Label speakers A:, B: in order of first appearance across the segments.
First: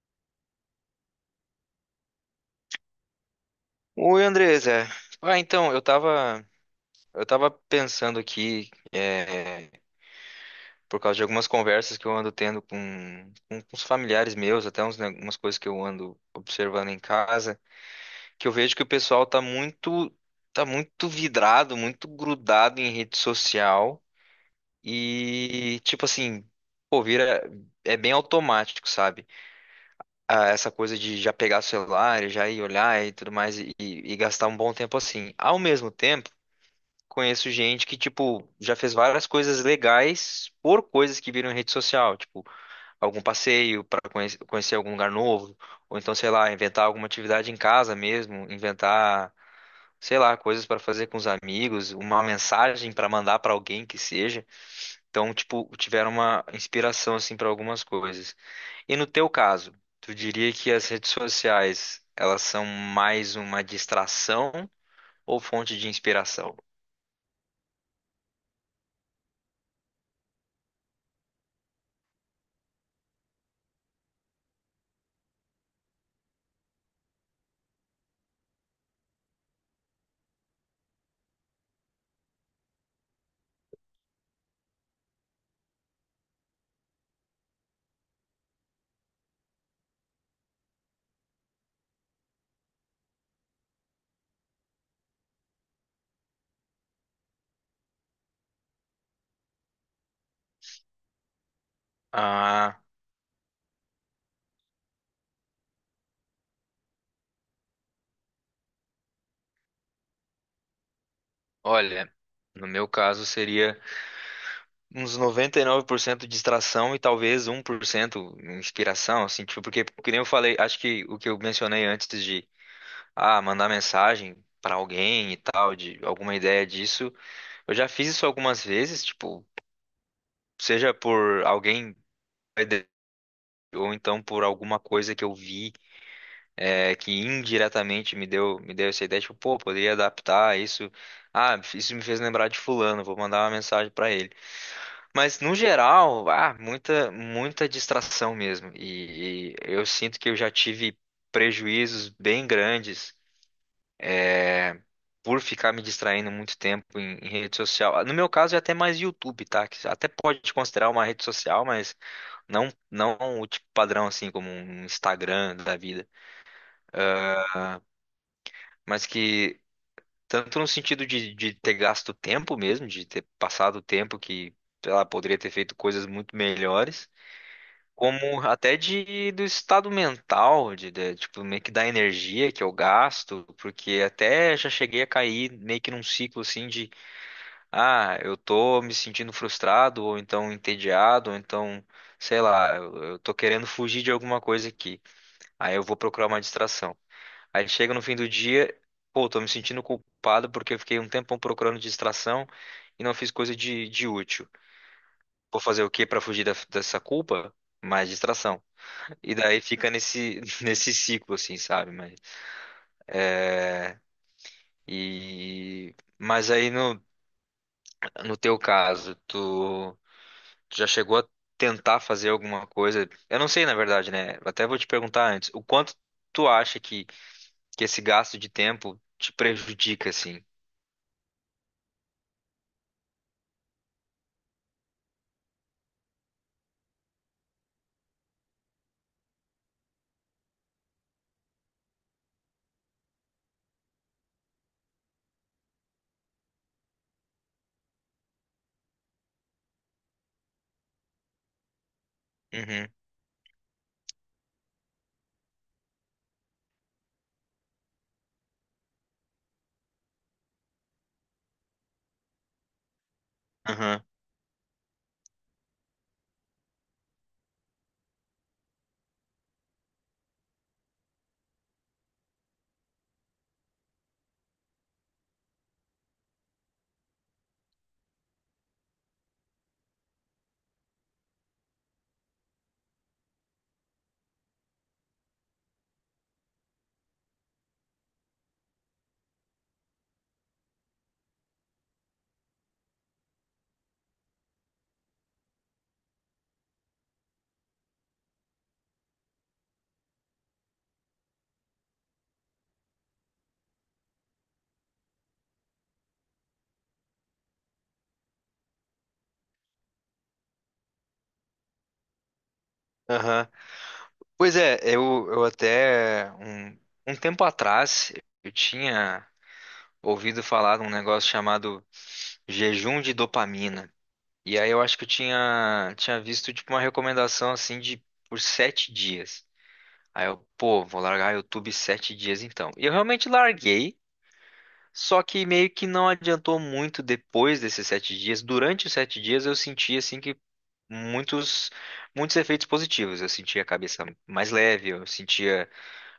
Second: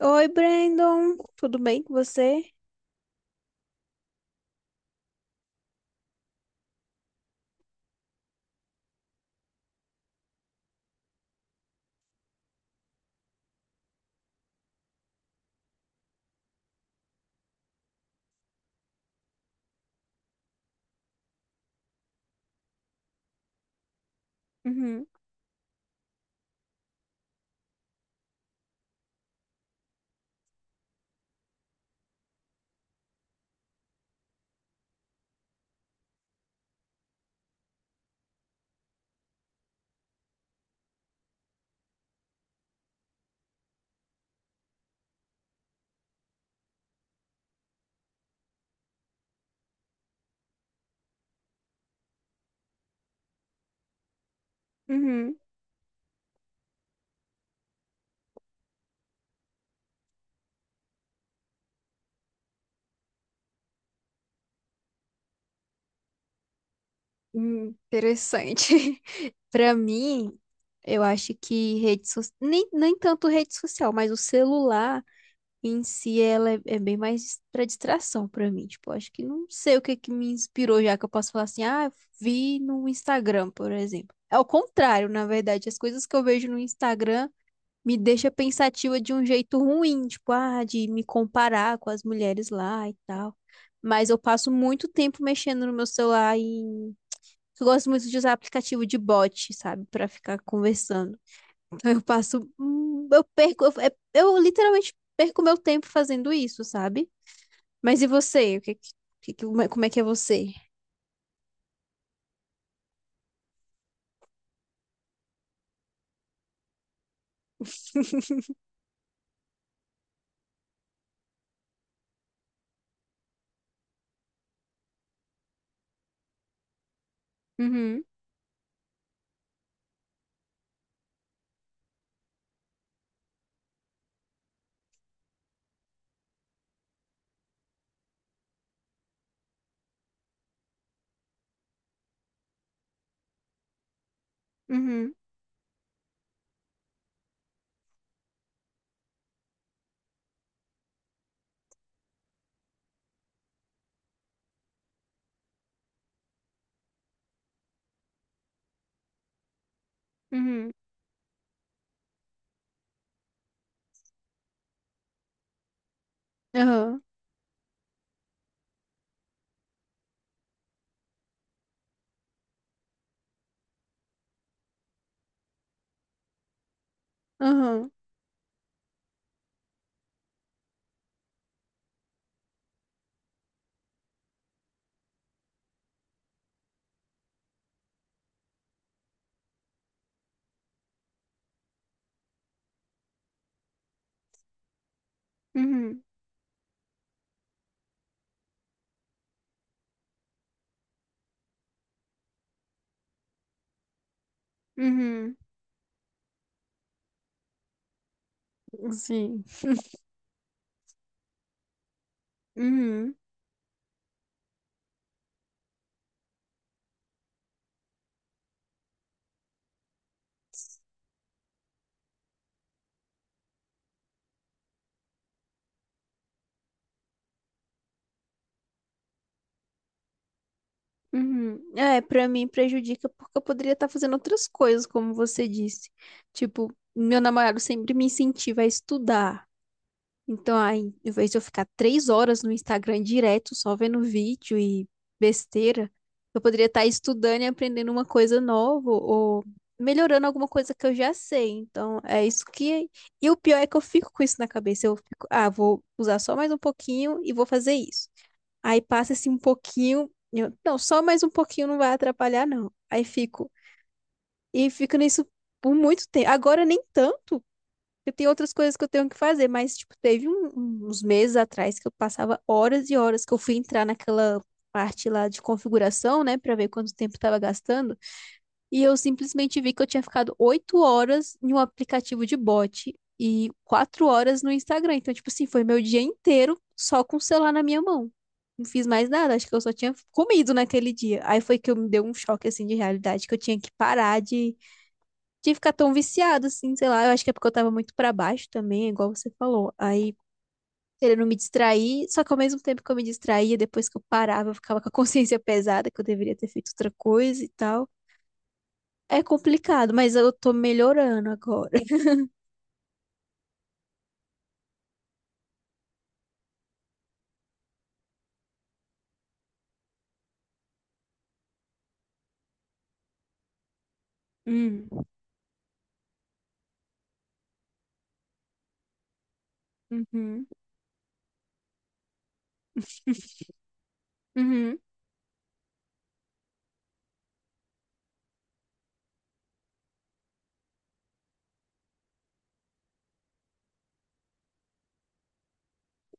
A: Oi, Brandon. Tudo bem com você?
B: Oi, Andresa. Ah, então, eu tava, eu tava pensando aqui, por causa de algumas conversas que eu ando tendo com os familiares meus, até uns, né, umas coisas que eu ando observando em casa, que eu vejo que o tá muito vidrado, muito grudado em rede social
A: Uhum,
B: e, tipo assim, pô, vira, é bem automático, sabe? Ah, essa coisa de já pegar o celular, e já ir olhar e tudo mais e gastar um bom tempo assim. Ao mesmo tempo, conheço gente que, tipo, já fez várias coisas legais por coisas que viram em rede social, tipo, algum passeio para conhecer algum lugar novo, ou então, sei lá, inventar alguma atividade em casa mesmo, inventar, sei lá, coisas para fazer com os amigos, uma mensagem para mandar para alguém que seja. Então,
A: uhum.
B: tipo, tiveram uma inspiração assim para algumas coisas. E no teu caso, tu diria que as redes sociais, elas são mais uma distração ou fonte de inspiração?
A: Interessante. Pra mim, eu acho que rede social, nem tanto rede social, mas o celular em si ela é bem mais pra distração pra mim. Tipo, eu acho que não sei o que que me inspirou já que eu posso falar assim, ah, vi no Instagram, por exemplo. É o contrário, na verdade, as coisas que eu vejo no Instagram me deixa pensativa de um jeito ruim, tipo, ah, de me comparar com as mulheres lá e tal. Mas eu passo muito tempo mexendo no meu celular e eu gosto muito de usar aplicativo de bot, sabe, pra ficar conversando. Então eu passo,
B: Ah,
A: eu perco, eu literalmente perco meu tempo fazendo isso, sabe? Mas e você? O que, que- Como é que é você?
B: Olha, no meu caso seria uns 99% distração e talvez um 1% inspiração, assim, tipo, porque, que nem eu falei, acho que o que eu mencionei antes de, ah, mandar mensagem para alguém e tal, de alguma ideia disso, eu já
A: Uhum,
B: fiz isso algumas vezes, tipo, seja por alguém ou então por alguma coisa que eu vi que indiretamente me deu essa ideia, tipo, pô, poderia adaptar isso. Ah, isso me fez lembrar de fulano, vou mandar uma mensagem para ele.
A: uhum,
B: Mas no geral, ah, muita distração mesmo. E eu sinto que eu já tive prejuízos bem grandes por ficar me distraindo muito tempo em rede social. Ah, no meu caso é até mais YouTube, tá? Que até pode te
A: uhum.
B: considerar uma rede social, mas não o tipo padrão assim como um Instagram da vida,
A: Aham,
B: mas que tanto no sentido de ter gasto tempo mesmo, de ter passado tempo que, sei lá, poderia ter feito coisas muito melhores
A: aham,
B: como até de do estado mental, tipo meio que da energia que eu gasto, porque até já cheguei a cair meio que num ciclo assim de ah, eu tô me sentindo frustrado ou então entediado, ou então sei lá, eu tô querendo fugir de alguma coisa aqui. Aí eu vou
A: uhum,
B: procurar uma distração. Aí chega no fim do dia, pô, tô me sentindo culpado porque eu fiquei um tempão procurando distração e não fiz coisa de útil.
A: uhum.
B: Vou fazer o quê para fugir da- dessa culpa? Mais distração. E
A: Sim.
B: daí fica nesse, nesse ciclo, assim, sabe?
A: Uhum.
B: Mas aí no teu caso, tu, tu já chegou a tentar fazer alguma coisa? Eu não sei, na verdade, né? Até vou te perguntar antes, o quanto tu acha que esse gasto de tempo te prejudica, assim?
A: Uhum. É, pra mim prejudica porque eu poderia estar fazendo outras coisas, como você disse. Tipo, meu namorado sempre me incentiva a estudar. Então, aí, em vez de eu ficar 3 horas no Instagram direto, só vendo vídeo e besteira, eu poderia estar estudando e aprendendo uma coisa nova ou melhorando alguma coisa que eu já sei. Então, é isso que é.
B: Uhum,
A: E o pior é que eu fico com isso na cabeça. Eu fico, ah, vou usar só mais um pouquinho e vou fazer isso. Aí passa-se um pouquinho, não, só mais um pouquinho não vai atrapalhar, não. Aí fico,
B: aham,
A: e fico nisso por muito tempo. Agora nem tanto, porque tem outras coisas que eu tenho que fazer, mas, tipo, teve uns meses atrás que eu passava horas e horas que eu fui entrar naquela parte lá de configuração, né, para ver quanto tempo estava gastando. E eu simplesmente vi que eu tinha ficado 8 horas em um aplicativo de bot e 4 horas no Instagram. Então, tipo assim, foi meu dia inteiro só com o celular na minha mão. Não fiz mais nada, acho que eu só tinha comido naquele dia. Aí foi que eu me deu um choque, assim, de realidade, que eu tinha que parar de ficar tão viciado, assim, sei lá. Eu acho que é porque eu tava muito pra baixo também, igual você falou. Aí, querendo me distrair, só que ao mesmo tempo que eu me distraía, depois que eu parava, eu ficava com a consciência pesada, que eu deveria ter feito outra coisa e tal. É complicado, mas eu tô melhorando agora.
B: aham. Pois é, eu até um tempo atrás eu tinha ouvido falar de um negócio chamado jejum de dopamina. E aí eu
A: Hum.
B: acho que eu tinha visto tipo uma recomendação assim de por sete dias. Aí eu,
A: Uhum.
B: pô, vou largar YouTube sete dias então. E eu realmente larguei,
A: Uhum.
B: só que meio que não adiantou muito depois desses sete dias. Durante os sete dias eu senti assim que muitos, muitos efeitos positivos. Eu sentia a cabeça mais leve, eu sentia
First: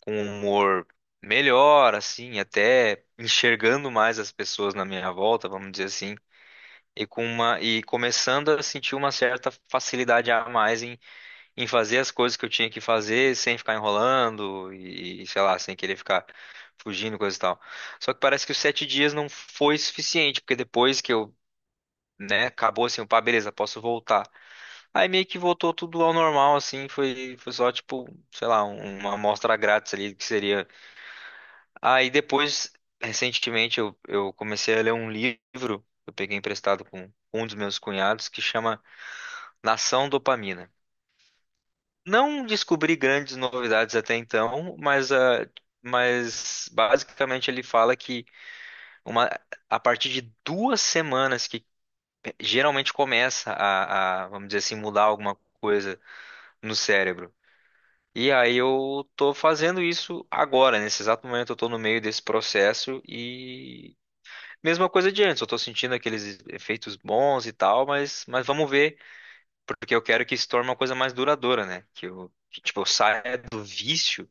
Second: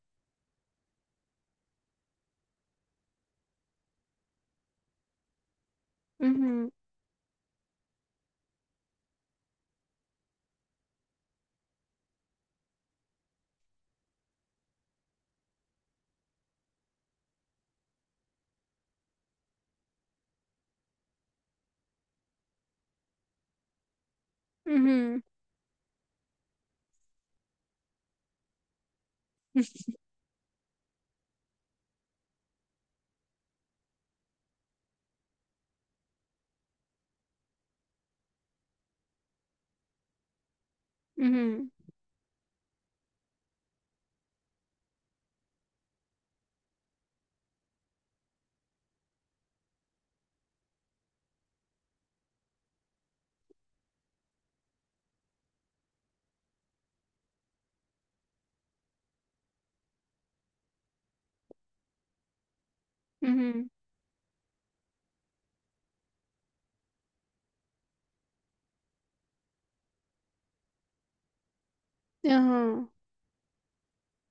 B: com um humor melhor, assim, até enxergando mais as pessoas na minha volta, vamos dizer assim
A: Uhum.
B: e com uma e começando a sentir uma certa facilidade a mais em fazer as coisas que eu tinha que fazer sem ficar enrolando e sei lá, sem querer ficar fugindo, coisa e tal. Só que parece que os sete dias não foi suficiente, porque depois que eu, né, acabou assim, pá, beleza, posso voltar. Aí
A: Uhum.
B: meio que voltou tudo ao normal, assim, foi só tipo, sei lá, um- uma amostra grátis ali que seria. Aí depois, recentemente, eu comecei a ler um livro, que eu peguei emprestado com um dos meus cunhados, que chama Nação Dopamina.
A: Uhum.
B: Não descobri grandes novidades até então, mas, ah, mas basicamente ele fala que uma, a partir de duas semanas que geralmente começa vamos dizer assim, mudar alguma coisa no cérebro. E aí eu tô fazendo isso agora, nesse exato momento eu tô no meio desse processo
A: Uhum.
B: e mesma coisa de antes, eu tô sentindo aqueles efeitos bons e tal, mas vamos ver porque eu quero que isso torne uma coisa mais duradoura, né? Que eu, que, tipo, eu
A: Aham.
B: saia do vício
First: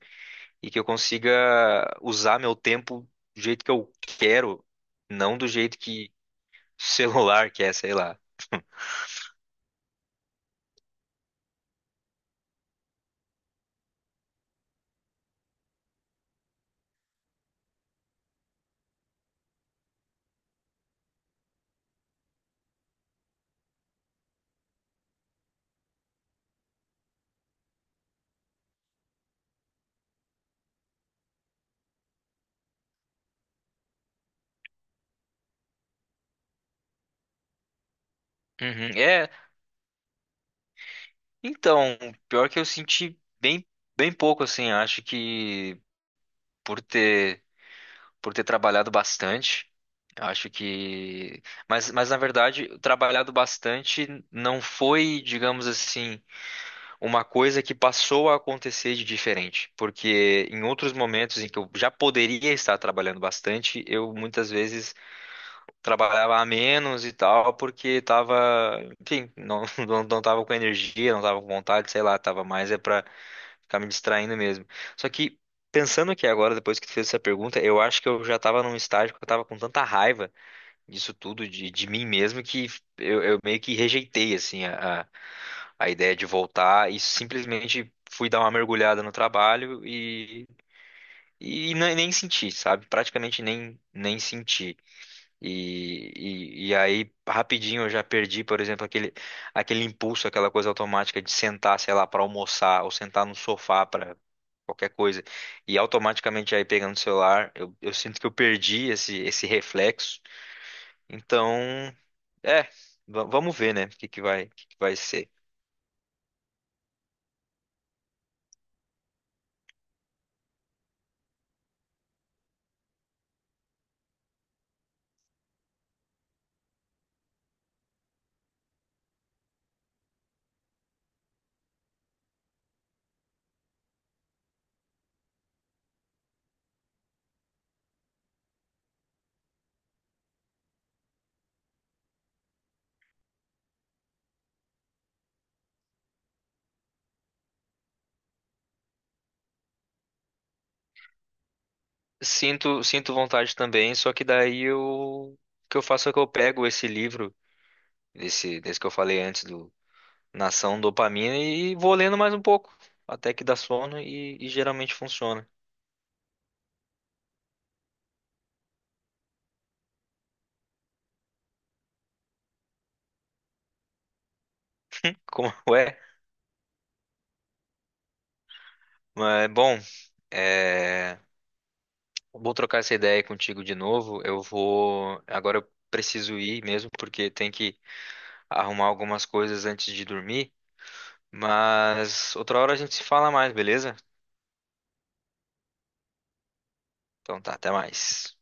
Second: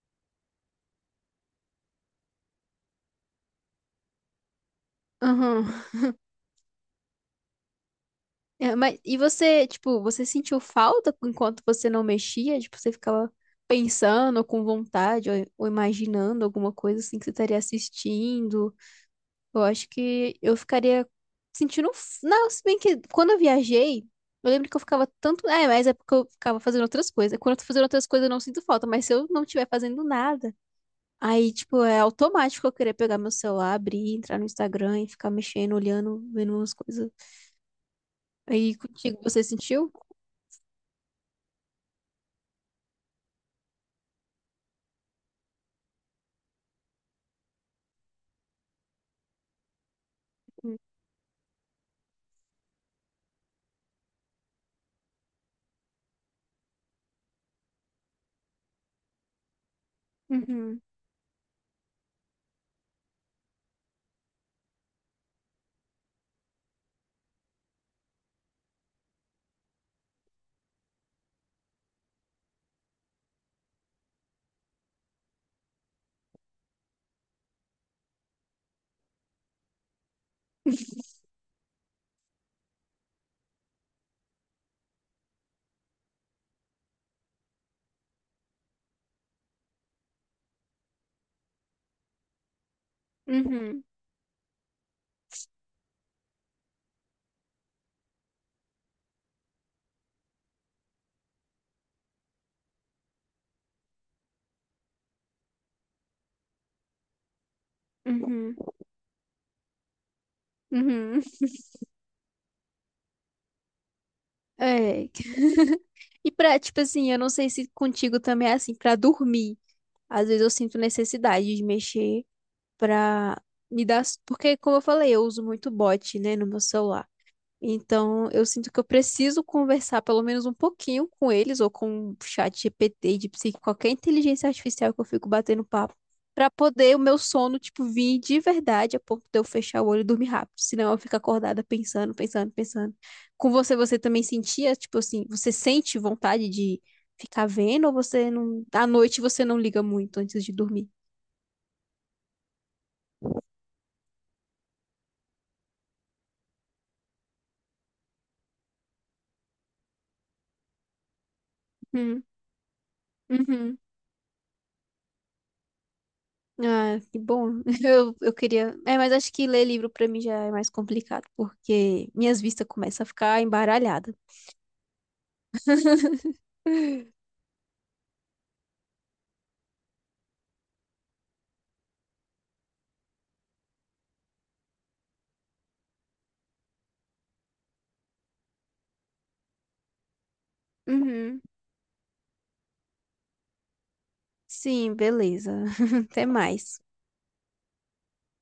B: e que eu consiga usar meu tempo do jeito que eu quero, não do
A: Aham.
B: jeito que o celular quer, sei lá.
A: É, mas e você, tipo, você sentiu falta enquanto você não mexia? Tipo, você ficava pensando com vontade ou imaginando alguma coisa assim que você estaria assistindo? Eu acho que eu ficaria sentindo. Não, se bem que quando eu viajei, eu lembro que eu ficava tanto. É, mas é porque eu ficava fazendo outras coisas. Quando eu tô fazendo outras coisas, eu não sinto falta, mas se eu não estiver fazendo nada, aí, tipo, é automático eu querer pegar meu celular, abrir, entrar no Instagram e ficar mexendo, olhando, vendo umas coisas. Aí
B: Uhum.
A: contigo,
B: É,
A: você sentiu?
B: então, pior que eu senti bem, bem pouco, assim, acho que por ter, por ter trabalhado bastante, acho que, mas na verdade, trabalhado bastante não foi, digamos assim, uma coisa que passou a acontecer de diferente, porque em
A: Uhum,
B: outros momentos em que eu já poderia estar trabalhando bastante, eu muitas vezes trabalhava a menos e tal, porque estava, enfim, não, não tava com energia, não tava com vontade, sei lá, tava mais é para ficar me distraindo mesmo. Só que pensando aqui agora, depois que tu fez essa pergunta, eu acho que eu já estava num estágio que eu estava com tanta raiva disso tudo, de mim mesmo, que eu meio que rejeitei, assim, a ideia de voltar e simplesmente fui dar uma mergulhada no trabalho e ne- nem senti, sabe? Praticamente
A: uhum,
B: nem senti. E, e aí, rapidinho, eu já perdi, por exemplo, aquele, aquele impulso, aquela coisa automática de sentar, sei lá, para almoçar ou sentar no sofá para qualquer coisa. E automaticamente aí pegando o celular, eu sinto que eu
A: uhum,
B: perdi esse, esse reflexo.
A: uhum.
B: Então, é, va- vamos ver, né? O que que vai, o que que vai
A: É.
B: ser.
A: E pra, tipo assim, eu não sei se contigo também é assim, pra dormir. Às vezes eu sinto necessidade de mexer pra me dar. Porque, como eu falei, eu uso muito bot, né, no meu celular. Então, eu sinto que eu preciso conversar pelo menos um pouquinho com eles, ou com o chat GPT, de psique, qualquer inteligência artificial que eu fico batendo papo, pra poder o meu sono, tipo, vir de verdade a ponto de eu fechar o olho e dormir rápido. Senão eu fico acordada pensando, pensando, pensando. Com você, você também sentia, tipo assim, você sente vontade de ficar vendo, ou você não. À noite você não liga muito antes de dormir?
B: Sinto, sinto vontade também, só que daí eu, o que eu faço é que eu pego esse livro, esse, desse que eu falei antes, do Nação Dopamina, e vou lendo
A: Hum,
B: mais um pouco, até que dá
A: uhum.
B: sono e geralmente funciona.
A: Ah, que bom. Eu queria. É, mas acho que ler livro pra mim já é mais complicado, porque minhas vistas começam a ficar embaralhadas.
B: Como é? Mas, bom, é, vou trocar essa ideia contigo de novo. Eu vou. Agora eu preciso ir mesmo, porque tem que arrumar algumas coisas antes de dormir,
A: Uhum.
B: mas outra hora a gente se fala mais, beleza?
A: Sim, beleza. Até mais.
B: Então tá, até mais.